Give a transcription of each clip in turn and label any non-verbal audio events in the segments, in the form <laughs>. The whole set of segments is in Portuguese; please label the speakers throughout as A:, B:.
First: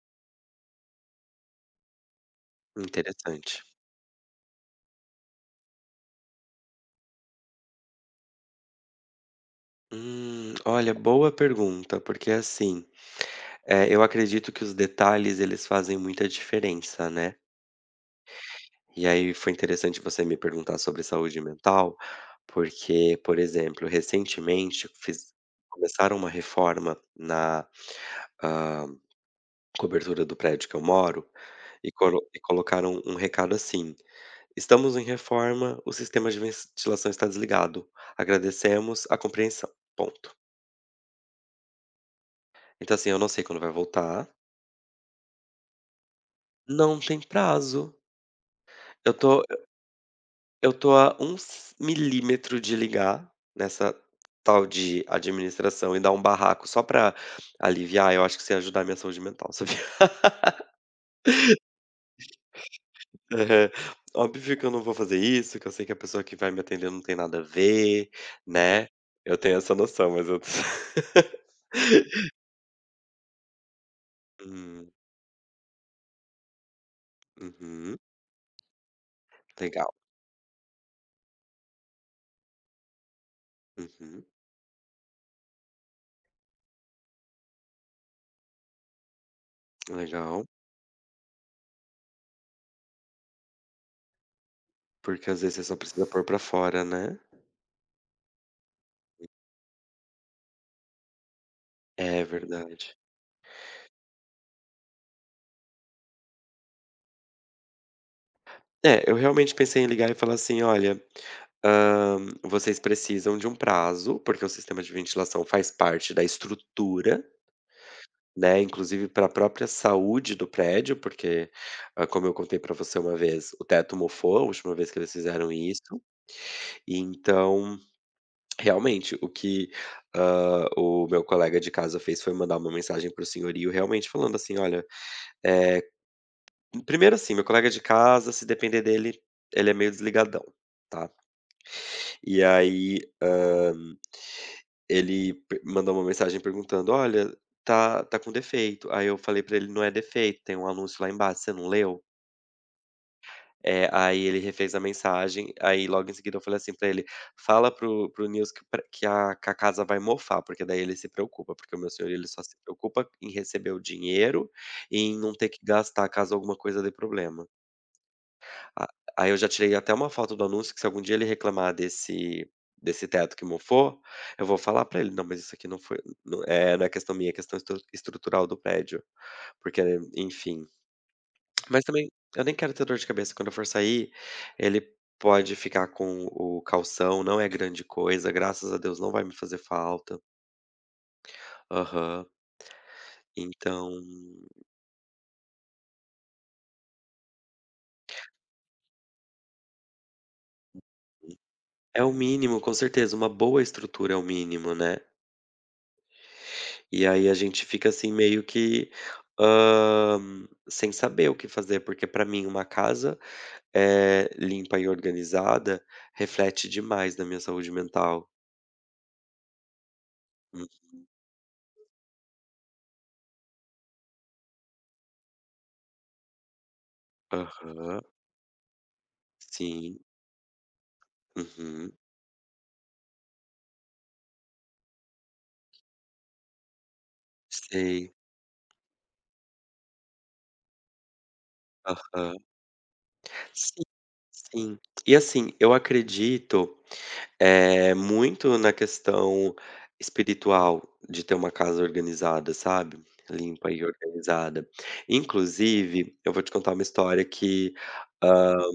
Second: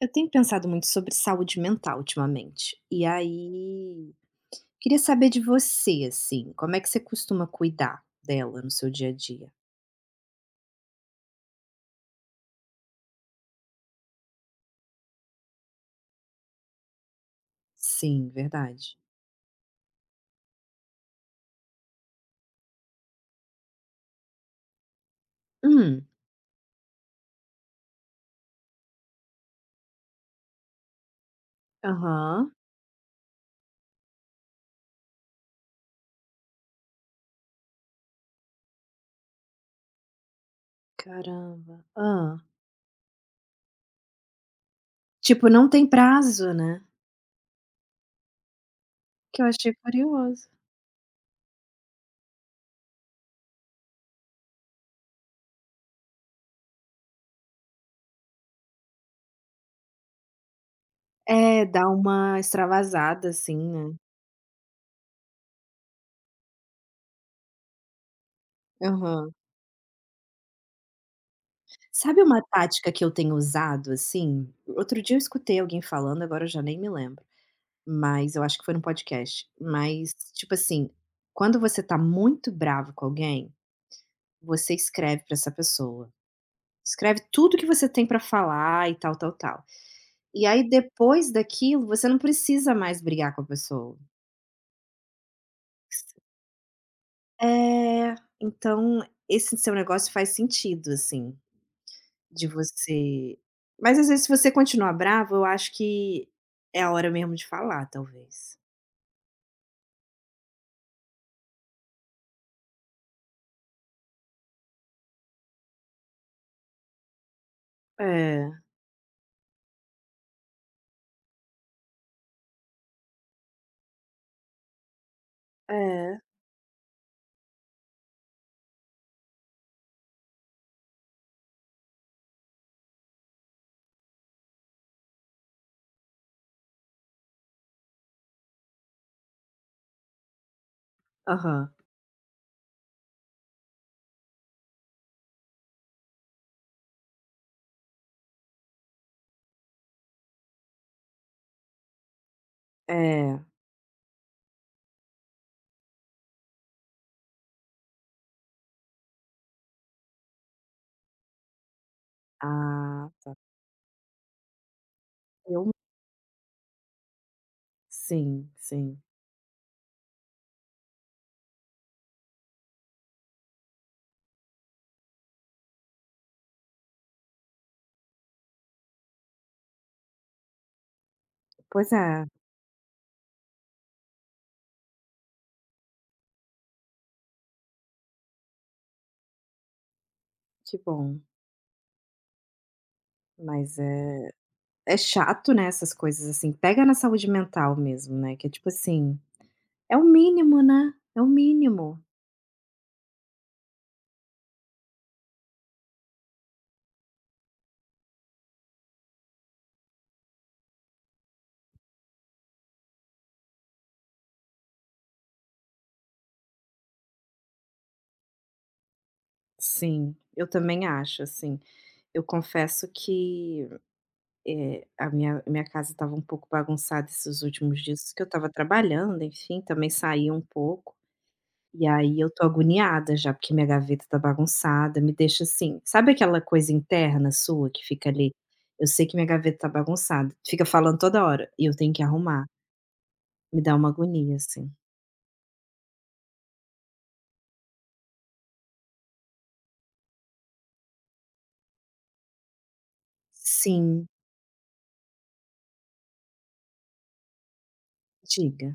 A: Eu tenho pensado muito sobre saúde mental ultimamente. E
B: Interessante.
A: aí, queria saber de você, assim, como é que você costuma cuidar dela no seu dia a dia?
B: Olha, boa pergunta, porque assim, eu acredito que os detalhes eles fazem muita diferença, né?
A: Sim, verdade.
B: E aí foi interessante você me perguntar sobre saúde mental, porque, por exemplo, recentemente
A: Hum,
B: começaram uma reforma na ah, cobertura do prédio que eu moro e, e
A: aham.
B: colocaram um recado assim: estamos em reforma, o sistema de ventilação está desligado. Agradecemos a compreensão. Ponto.
A: Caramba. Ah.
B: Então, assim, eu não sei quando vai voltar,
A: Tipo, não tem prazo, né?
B: não tem prazo. Eu
A: Que
B: tô
A: eu achei curioso.
B: eu tô a um c milímetro de ligar nessa tal de administração e dar um barraco só pra aliviar, eu acho que isso ia ajudar a minha saúde mental, sabia. <laughs>
A: É, dá uma extravasada, assim,
B: Aham.
A: né?
B: Óbvio que eu não vou fazer isso, que eu sei que a pessoa que vai me atender não tem nada a ver, né.
A: Aham.
B: Eu tenho essa noção, mas eu <laughs>
A: Sabe uma tática que eu tenho usado, assim?
B: Hum,
A: Outro dia eu escutei alguém falando, agora eu já nem me lembro.
B: uhum.
A: Mas eu acho que foi num podcast,
B: Legal.
A: mas, tipo assim, quando você tá muito bravo com alguém,
B: Uhum.
A: você escreve pra essa pessoa. Escreve tudo que você tem pra falar e tal, tal, tal. E
B: Legal.
A: aí depois daquilo você não precisa mais brigar com a pessoa.
B: Porque às vezes você só precisa pôr pra fora, né.
A: É, então esse seu negócio faz sentido, assim,
B: É
A: de
B: verdade.
A: você, mas às vezes se você continuar bravo, eu acho que é a hora mesmo de falar talvez.
B: É, eu realmente pensei em ligar e falar assim: "Olha, hã, vocês precisam de um prazo, porque o sistema de ventilação faz parte da estrutura,
A: É,
B: né, inclusive para a própria saúde do prédio, porque, como eu contei para você uma vez, o teto mofou a última vez que eles fizeram isso,
A: é,
B: e então, realmente, o que, o meu colega de casa fez foi mandar uma mensagem para o senhorio realmente falando assim: "Olha, eh" primeiro assim, meu colega de casa, se depender dele, ele é meio desligadão, tá.
A: aham,
B: E aí, ele pe mandou uma mensagem perguntando: "Olha, tá com defeito". Aí eu falei pra ele: "Não é defeito, tem um anúncio lá embaixo, você não leu?".
A: é.
B: Aí ele refez a mensagem, aí logo em seguida eu falei assim pra ele: "Fala pro pro para Nils que pra que a casa vai mofar", porque daí ele se preocupa, porque o meu senhor ele só se preocupa
A: Ah,
B: em
A: tá.
B: receber o dinheiro e em não ter que
A: Eu
B: gastar caso alguma coisa dê problema.
A: sim,
B: A
A: sim.
B: Aí eu já tirei até uma foto do anúncio que se algum dia ele reclamar desse teto que mofou, eu vou falar pra ele: "Não, mas isso aqui não é questão minha, é questão estrutural do prédio", porque, enfim. Mas
A: Pois
B: também
A: é,
B: eu nem quero ter dor de cabeça, quando eu for sair, ele pode ficar com o calção, não é grande coisa, graças a Deus não vai me fazer falta.
A: que bom.
B: Aham.
A: Mas
B: Então,
A: é é chato, né, essas coisas, assim, pega na saúde mental mesmo, né, que é tipo assim, é o mínimo, né, é o mínimo.
B: é o mínimo, com certeza, uma boa estrutura é o mínimo, né. E aí a gente fica assim meio que, hã, sem saber o que fazer, porque pra mim uma casa, limpa e organizada reflete demais na minha saúde mental.
A: Sim, eu
B: Uhum.
A: também acho, assim. Eu confesso que, a minha casa estava um pouco bagunçada esses últimos
B: Aham.
A: dias, que eu estava trabalhando, enfim, também
B: Sim.
A: saí um pouco. E
B: Uhum.
A: aí eu tô agoniada já, porque minha gaveta tá bagunçada, me deixa assim sabe aquela coisa interna sua que fica
B: Sei.
A: ali: "Eu sei que minha gaveta tá bagunçada", fica falando toda hora e eu tenho que
B: Aham.
A: arrumar, me dá
B: Sim,
A: uma agonia, assim.
B: sim. E assim, eu acredito é muito na questão espiritual de ter uma casa organizada, sabe, limpa e
A: Sim,
B: organizada. Inclusive, eu vou te contar uma história que, hã,
A: diga.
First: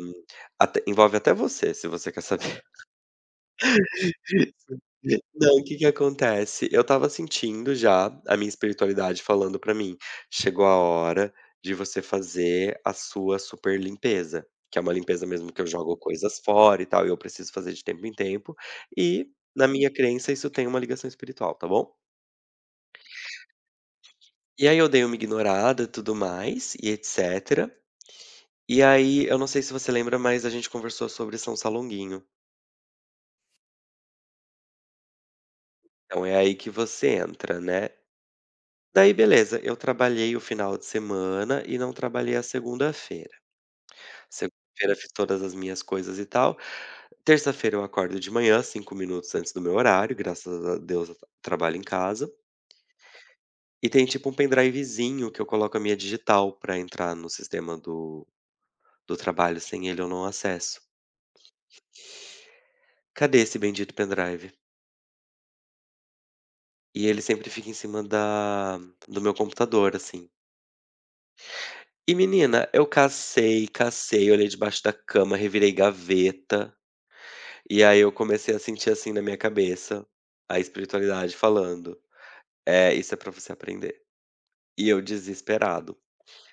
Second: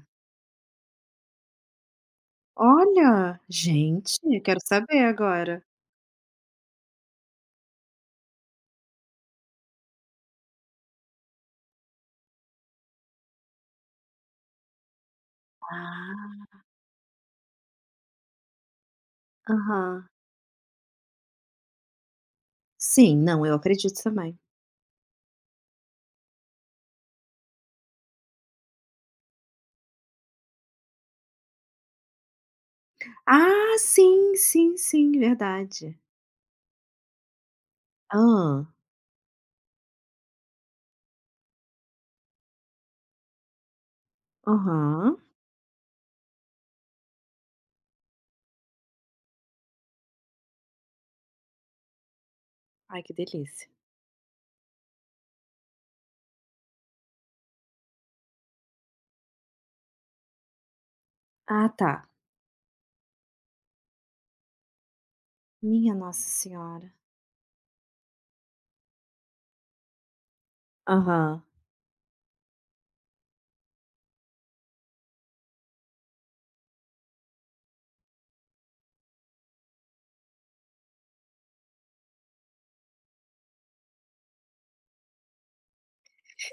B: até envolve até você, se você quer saber.
A: Olha, gente, eu quero saber
B: Não,
A: agora.
B: o que que acontece? Eu estava sentindo já a minha espiritualidade falando pra mim: "Chegou a hora de você fazer a sua super limpeza", que é uma limpeza mesmo que eu jogo coisas
A: Ah,
B: fora e tal, e eu preciso fazer de tempo em tempo, e na minha
A: aham.
B: crença isso tem uma ligação espiritual, tá bom?
A: Sim, não, eu acredito também.
B: E aí eu dei uma ignorada, tudo mais, e etcétera. E aí, eu não sei se você lembra, mas a gente conversou sobre São Salonguinho.
A: Ah, sim, sim, sim, verdade.
B: Então é aí que você entra, né?
A: Ah,
B: Daí beleza, eu trabalhei o final de semana e não trabalhei a segunda-feira. Segunda-feira fiz
A: aham.
B: todas as minhas coisas e tal. Terça-feira eu acordo de manhã, 5 minutos antes do meu horário, graças a Deus eu trabalho em casa.
A: Ai, que delícia.
B: E tem tipo um pendrivezinho que eu coloco a minha digital pra entrar no sistema do trabalho, sem ele eu não acesso.
A: Ah, tá.
B: Cadê esse bendito pendrive?
A: Minha nossa senhora.
B: E ele sempre fica em cima da, do meu computador, assim.
A: Aham.
B: E menina, eu cacei, cacei, olhei debaixo da cama, revirei gaveta. E aí eu comecei a sentir, assim, na minha cabeça, a espiritualidade falando: "É, isso é pra você aprender". E eu desesperado.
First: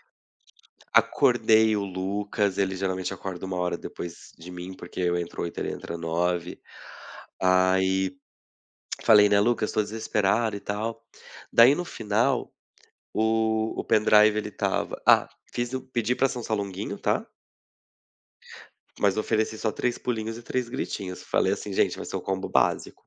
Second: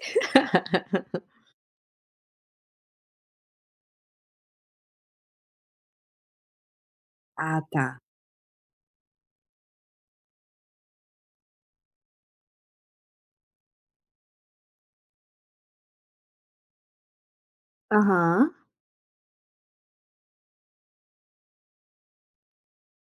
A: <laughs>
B: Acordei o Lucas, ele geralmente acorda uma hora depois de mim, porque eu entro oito, ele entra nove.
A: Ah, tá.
B: Aí falei, né: "Lucas, tô desesperado e tal". Daí no final, o pendrive ele tava. Fiz o pedi pra São Salonguinho, tá,
A: Aham.
B: mas ofereci só 3 pulinhos e 3 gritinhos. Falei assim: "Gente, vai ser o combo básico".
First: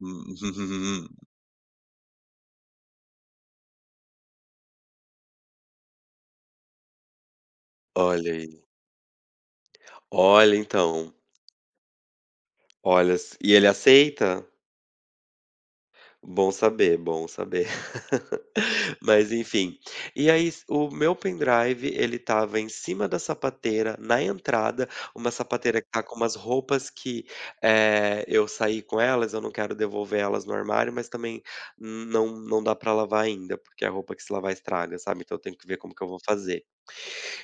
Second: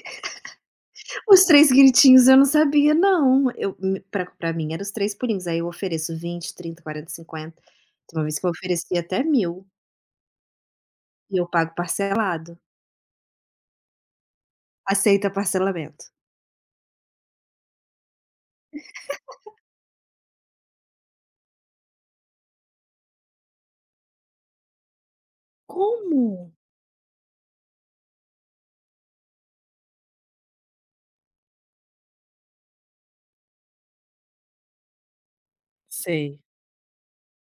B: <laughs>
A: Os três gritinhos eu não sabia não, eu me pra mim eram os 3 pulinhos, aí eu ofereço 20, 30, 40, 50. Tem uma
B: Olha
A: vez que eu ofereci até 1000
B: Olha, então,
A: e eu pago parcelado.
B: olha, s e ele aceita?
A: Aceita parcelamento.
B: Bom saber, bom saber. <laughs> Mas enfim, e aí s o meu pendrive ele tava em cima da sapateira, na entrada, uma sapateira que tá com
A: Como?
B: umas roupas que, eu saí com elas, eu não quero devolver elas no armário, mas também não dá pra lavar ainda, porque é a roupa que se lavar estraga, sabe, então eu tenho que ver como que eu vou
A: Sei.
B: fazer.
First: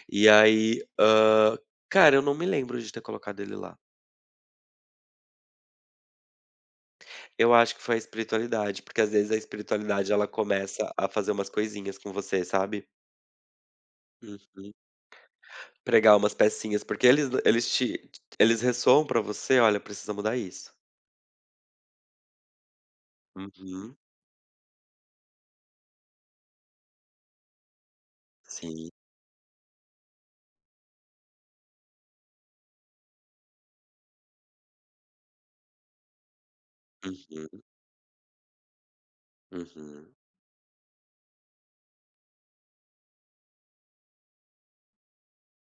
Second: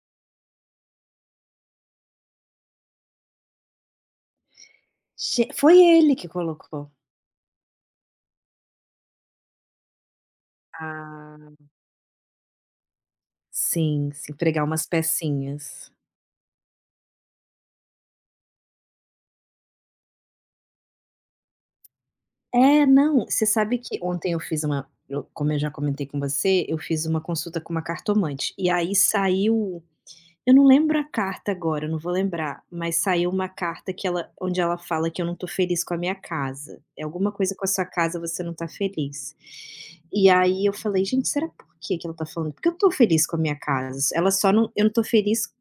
B: E aí, cara, eu não me lembro de ter colocado ele lá.
A: Ge foi ele que colocou.
B: Eu acho que foi a espiritualidade, porque às vezes a espiritualidade ela começa a fazer umas
A: Ah,
B: coisinhas com você, sabe.
A: sim, sim, pregar
B: Uhum.
A: umas pecinhas.
B: Pregar umas pecinhas, porque eles ressoam pra você: "Olha, precisa mudar isso".
A: É, não, você sabe
B: Uhum.
A: que ontem eu fiz uma eu como eu já comentei com você, eu fiz uma consulta com uma cartomante, e
B: Sim.
A: aí saiu. Eu não lembro a carta agora, eu não vou lembrar, mas saiu uma carta que ela onde ela fala que eu não tô feliz com a minha casa. É alguma coisa
B: Uhum,
A: com a sua casa você não tá feliz.
B: uhum.
A: E aí eu falei: "Gente, será por que que ela tá falando? Porque eu tô feliz com a minha casa, ela só não eu não tô feliz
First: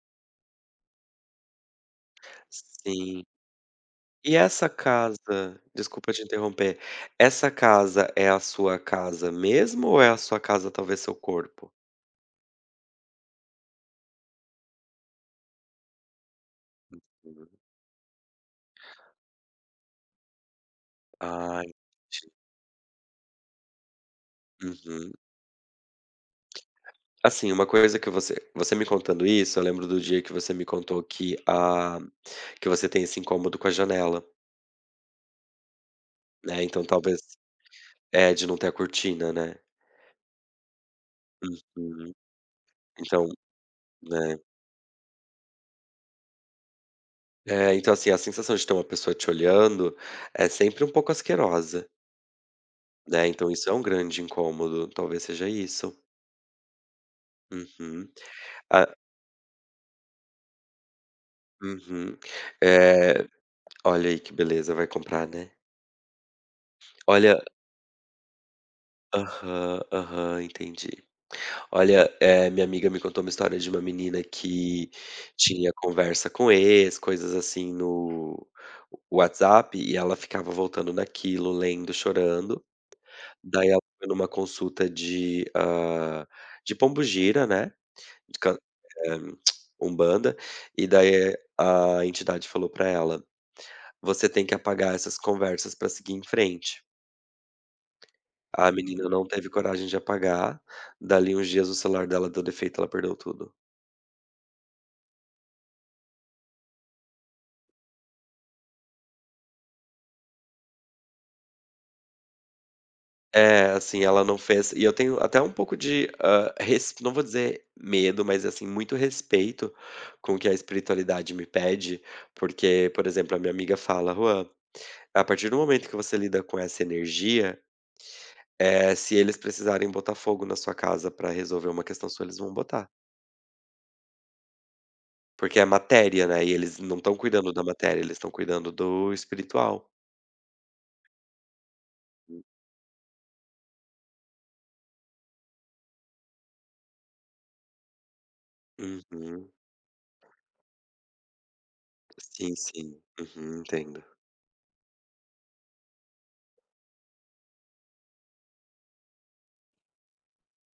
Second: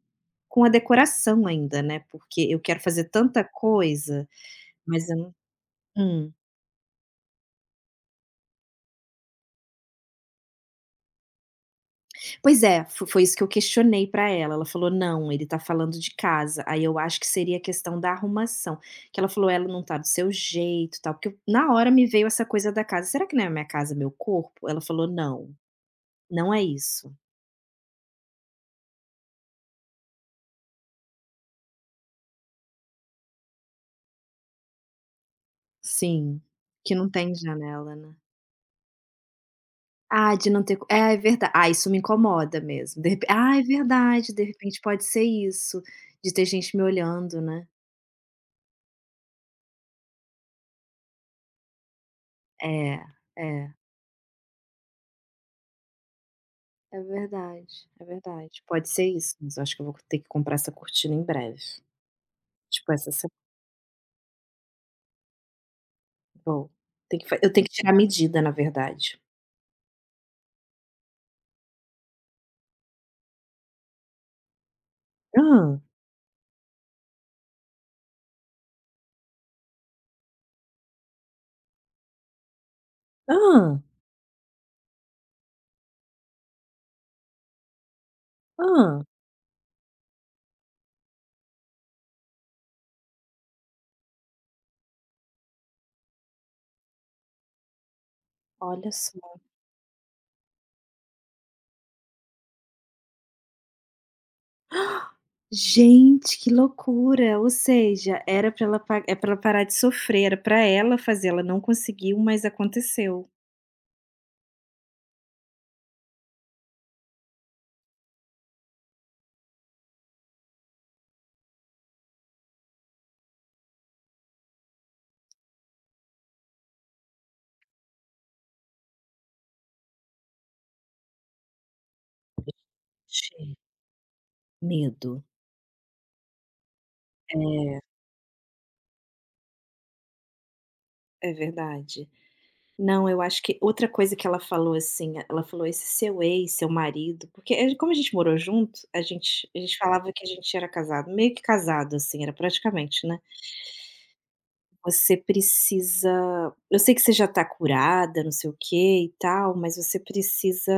A: com a decoração ainda, né, porque eu quero fazer
B: Sim.
A: tanta coisa,
B: E essa
A: mas eu não".
B: casa Desculpa te
A: Hum.
B: interromper. Essa casa é a sua casa mesmo ou é a sua casa, talvez, seu corpo?
A: Pois é, fo foi isso que eu questionei pra ela, ela falou: "Não, ele tá falando de casa". Aí eu acho que
B: Hum.
A: seria a questão da arrumação, que ela falou: "Ela não tá do seu jeito, tal", porque eu
B: Ah,
A: na hora me veio
B: entendi.
A: essa coisa da casa, "Será que não é minha casa, meu corpo?". Ela falou:
B: Uhum.
A: "Não, não é isso".
B: Assim, uma coisa que você me contando isso, eu lembro do dia que você me contou que você tem esse incômodo com a janela,
A: Sim,
B: né, então
A: que não
B: talvez
A: tem janela, né.
B: é, de não ter a cortina, né.
A: Ah, de não ter co é, é verda ah, isso me
B: Uhum.
A: incomoda mesmo, de
B: Então,
A: repe ah, é verdade,
B: né.
A: de repente pode ser isso, de ter gente me olhando, né.
B: É, então assim, a sensação de ter uma pessoa te olhando é sempre um pouco asquerosa,
A: É,
B: né, então isso é
A: é.
B: um grande incômodo, talvez seja isso.
A: É verdade, é
B: Uhum.
A: verdade.
B: Ah
A: Pode ser isso, mas eu acho que eu vou ter que comprar essa cortina em breve.
B: uhum.
A: Tipo, essa
B: É,
A: se
B: olha aí que beleza, vai comprar, né.
A: vou. Tem que fa
B: Olha
A: eu tenho que tirar a medida, na verdade.
B: aham, aham, entendi. Olha, minha amiga me contou uma história de uma menina que tinha
A: Ah,
B: conversa com ex, coisas assim no WhatsApp, e ela ficava voltando naquilo, lendo, chorando. Daí
A: ah,
B: ela foi numa consulta de pombogira, né, de
A: ah.
B: eh, umbanda, e daí a entidade falou pra ela: "Você tem que apagar essas conversas pra seguir em frente". A
A: Olha
B: menina não
A: só.
B: teve coragem de apagar, dali uns dias o celular dela deu defeito, ela perdeu tudo.
A: Gente, que loucura! Ou seja, era para ela pa é pra ela parar de sofrer, era para ela fazer, ela não conseguiu, mas aconteceu.
B: É, assim, ela não fez e eu tenho até um pouco de, hã, res não vou dizer medo, mas, assim, muito respeito com o que a espiritualidade me pede, porque, por exemplo, a minha amiga fala: "Juan, a partir do momento que você lida com essa energia, é se eles precisarem botar fogo na sua casa pra resolver uma questão sua, eles vão botar,
A: Gente, medo.
B: porque é matéria, né, e eles não estão cuidando da
A: É,
B: matéria, eles estão cuidando do espiritual".
A: é verdade. Não, eu acho que outra coisa que ela falou, assim, ela falou: "Esse seu ex, seu marido", porque a como a gente morou junto, a gente
B: Uhum.
A: a gente falava que a gente era casado, meio que casado, assim, era
B: Sim, sim.
A: praticamente, né.
B: Uhum, entendo.
A: "Você precisa eu sei que você já tá curada, não sei o quê e tal, mas você precisa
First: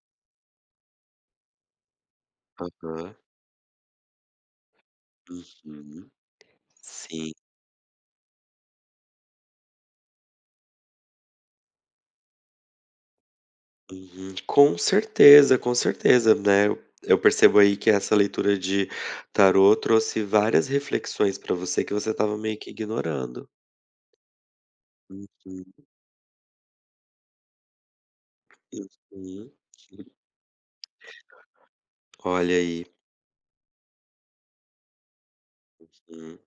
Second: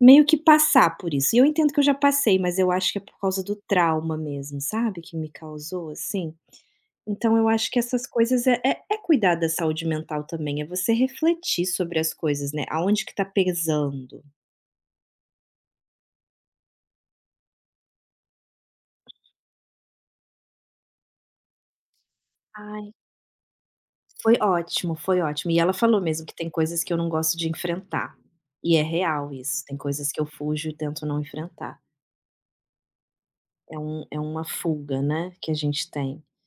A: meio que passar por isso". E eu entendo que eu já passei, mas eu acho que é
B: Aham.
A: por causa do trauma mesmo, sabe, que me causou,
B: Uhum.
A: assim.
B: Sim.
A: Então eu acho que essas coisas é cuidar da saúde mental também, é você refletir sobre as coisas, né, aonde que tá pesando.
B: Uhum. Com certeza, né, eu percebo aí que essa leitura de tarô trouxe várias reflexões para você que você estava meio que
A: Ai.
B: ignorando.
A: Foi ótimo, foi ótimo. E
B: Uhum,
A: ela falou mesmo que tem coisas que eu não gosto de enfrentar, e é real
B: uhum.
A: isso, tem coisas que eu fujo e tento não enfrentar.
B: Olha aí,
A: É uma fuga, né, que a gente tem.
B: uhum.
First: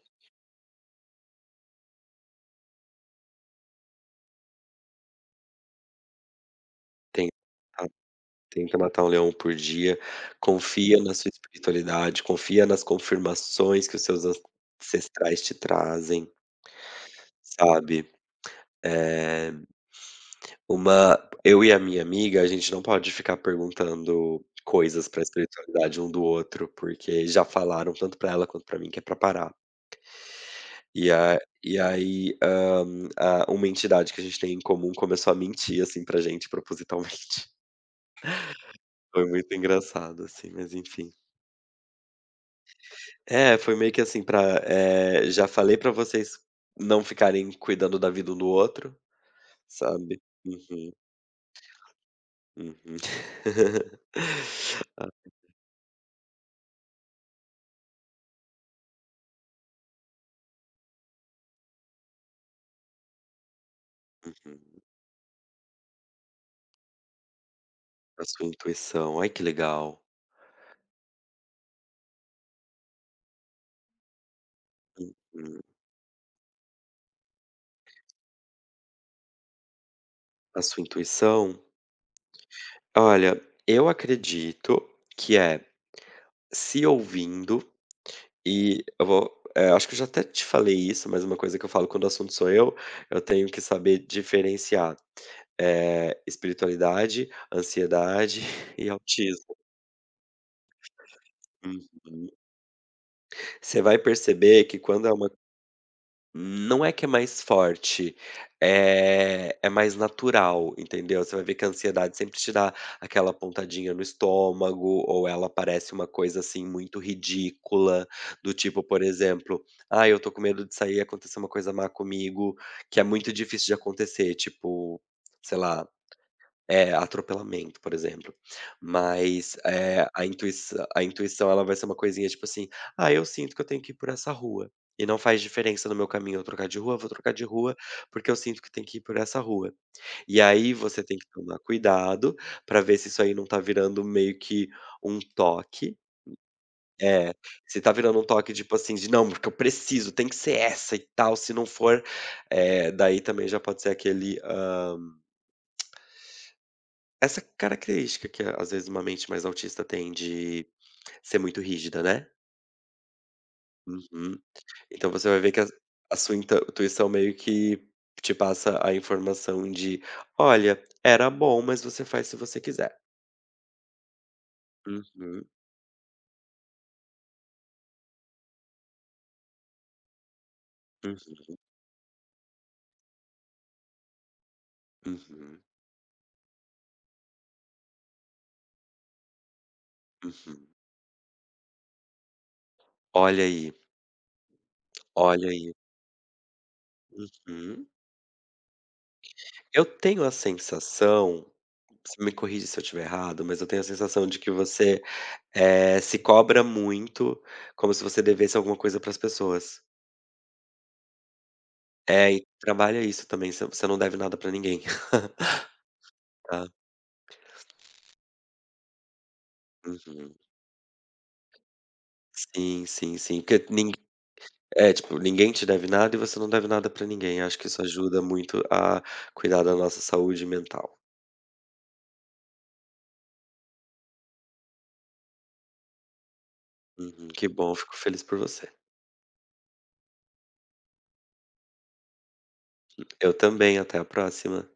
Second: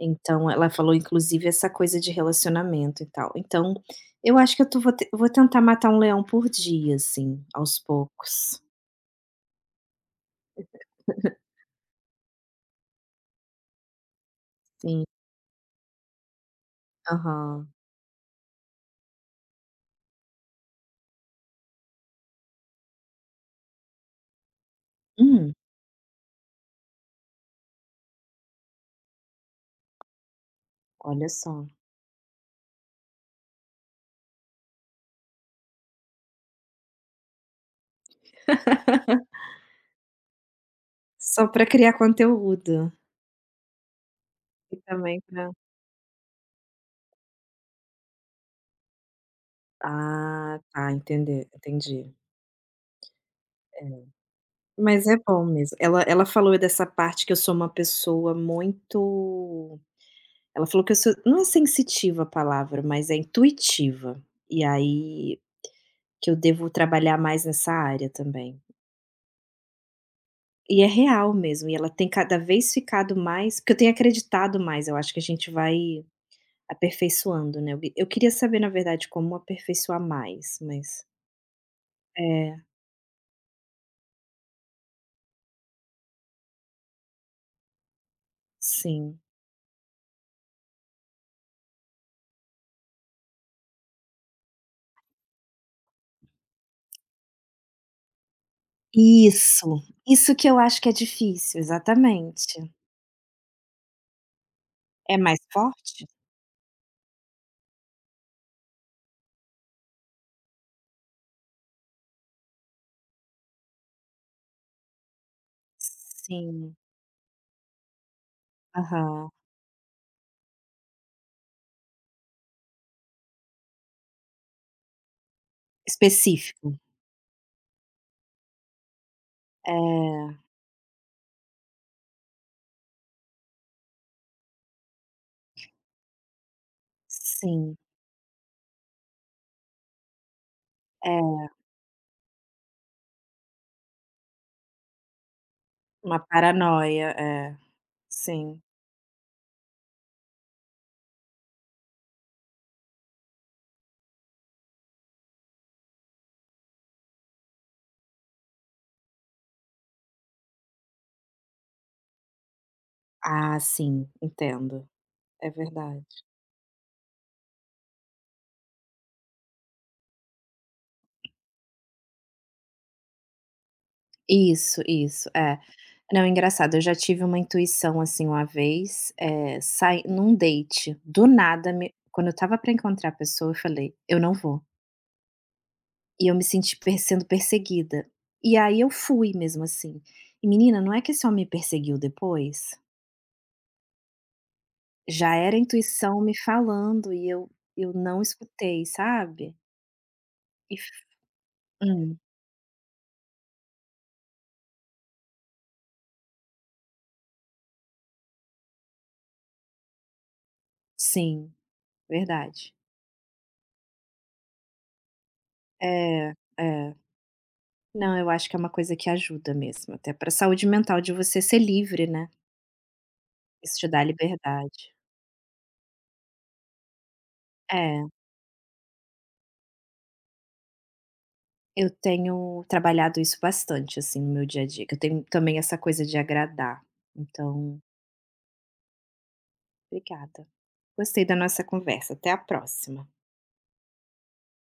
A: Então ela falou inclusive essa coisa de relacionamento e tal. Então, eu acho que eu tô vou te vou tentar matar um leão por dia,
B: Tenta
A: assim, aos poucos.
B: tenta matar um leão por dia, confia na sua
A: <laughs>
B: espiritualidade, confia nas confirmações que os seus
A: Sim,
B: ancestrais te trazem,
A: aham.
B: sabe. Eh Uma eu e a minha amiga, a gente não pode ficar perguntando coisas pra
A: Hum.
B: espiritualidade um do outro, porque já falaram tanto pra ela quanto pra mim que é pra parar. E
A: Olha
B: a
A: só.
B: e aí, hã, a uma entidade que a gente tem em comum começou a mentir, assim, pra gente propositalmente. <laughs> Foi
A: <laughs>
B: muito engraçado, assim, mas enfim.
A: Só para criar conteúdo.
B: É, foi meio que assim pra,
A: E também
B: já
A: pra
B: falei pra vocês não ficarem cuidando da vida um do outro, sabe.
A: Ah,
B: Uhum,
A: tá, entender entendi.
B: uhum.
A: É.
B: <laughs>
A: Mas é bom mesmo. Ela ela falou dessa parte que eu sou uma pessoa muito ela falou que eu sou não é sensitiva a palavra, mas é intuitiva. E
B: Uhum.
A: aí, que eu devo trabalhar mais nessa área
B: A sua
A: também.
B: intuição, ai que legal.
A: E é real mesmo, e ela tem cada vez ficado mais porque eu tenho acreditado mais, eu acho que a gente
B: Uhum.
A: vai aperfeiçoando, né, eu queria saber na verdade como aperfeiçoar mais,
B: A sua
A: mas
B: intuição?
A: é,
B: Olha, eu acredito que é se ouvindo e eu
A: sim.
B: acho que eu já até te falei isso, mas uma coisa que eu falo quando o assunto sou eu tenho que saber diferenciar, espiritualidade, ansiedade <laughs> e autismo.
A: Isso, isso que eu acho que é difícil,
B: Uhum.
A: exatamente.
B: Você vai perceber que quando é
A: É
B: uma.
A: mais forte?
B: Não é que é mais forte, é mais natural, entendeu. Você vai ver que a ansiedade sempre te dá aquela pontadinha no estômago, ou ela parece uma coisa, assim,
A: Sim,
B: muito ridícula, do tipo, por
A: aham.
B: exemplo: ah, eu tô com medo de sair e acontecer uma coisa má comigo", que é muito difícil de acontecer, tipo, sei lá
A: Específico.
B: é, atropelamento, por exemplo. Mas,
A: É,
B: a intuição ela vai ser uma coisinha, tipo assim: "Ah, eu sinto que eu tenho que ir por essa rua, e não faz diferença no meu caminho eu trocar de rua, vou trocar de
A: sim,
B: rua, porque eu sinto que tem que ir por essa rua". E aí você
A: é,
B: tem que tomar cuidado pra ver se isso aí não tá virando meio que um toque
A: uma paranoia,
B: é,
A: é,
B: se tá virando um toque,
A: sim.
B: tipo assim, de: "Não, porque eu preciso, tem que ser essa e tal, se não for" daí também já pode ser aquele, hã essa característica que às vezes uma mente mais autista tem de ser muito rígida, né.
A: Ah, sim,
B: Uhum.
A: entendo,
B: Então você vai
A: é
B: ver que a
A: verdade.
B: sua intuição meio que te passa a informação de: "Olha, era bom, mas você faz se você quiser".
A: Isso,
B: Uhum,
A: é. Não, é engraçado, eu já tive uma intuição, assim, uma vez, sai num date, do
B: uhum,
A: nada me quando eu estava pra encontrar a pessoa, eu falei: "Eu não vou".
B: uhum,
A: E eu me senti per sendo perseguida. E aí eu fui mesmo assim. E
B: uhum.
A: menina, não é que esse homem me perseguiu depois?
B: Olha aí,
A: Já
B: olha
A: era a
B: aí.
A: intuição me falando e
B: Uhum.
A: eu não escutei, sabe.
B: Eu tenho a
A: E f
B: sensação,
A: hum,
B: você me corrige se eu estiver errado, mas eu tenho a sensação de que você se cobra muito, como se você devesse alguma coisa para as pessoas.
A: sim,
B: É, e
A: verdade.
B: trabalha isso também, você não deve nada pra ninguém. <laughs>
A: É,
B: Tá.
A: é. Não, eu acho que é uma coisa que ajuda mesmo, até pra
B: Uhum.
A: saúde mental de você ser livre, né.
B: Sim, sim, sim, porque
A: Isso te
B: nin
A: dá
B: é,
A: liberdade.
B: tipo, ninguém te deve nada e você não deve nada pra ninguém, acho que isso
A: É,
B: ajuda muito a cuidar da nossa saúde mental.
A: eu tenho trabalhado isso bastante, assim, no meu dia a dia, que eu tenho também essa coisa de agradar.
B: Uhum, que bom,
A: Então,
B: fico feliz por você.
A: obrigada. Gostei da nossa conversa. Até a próxima.
B: Eu também, até a próxima.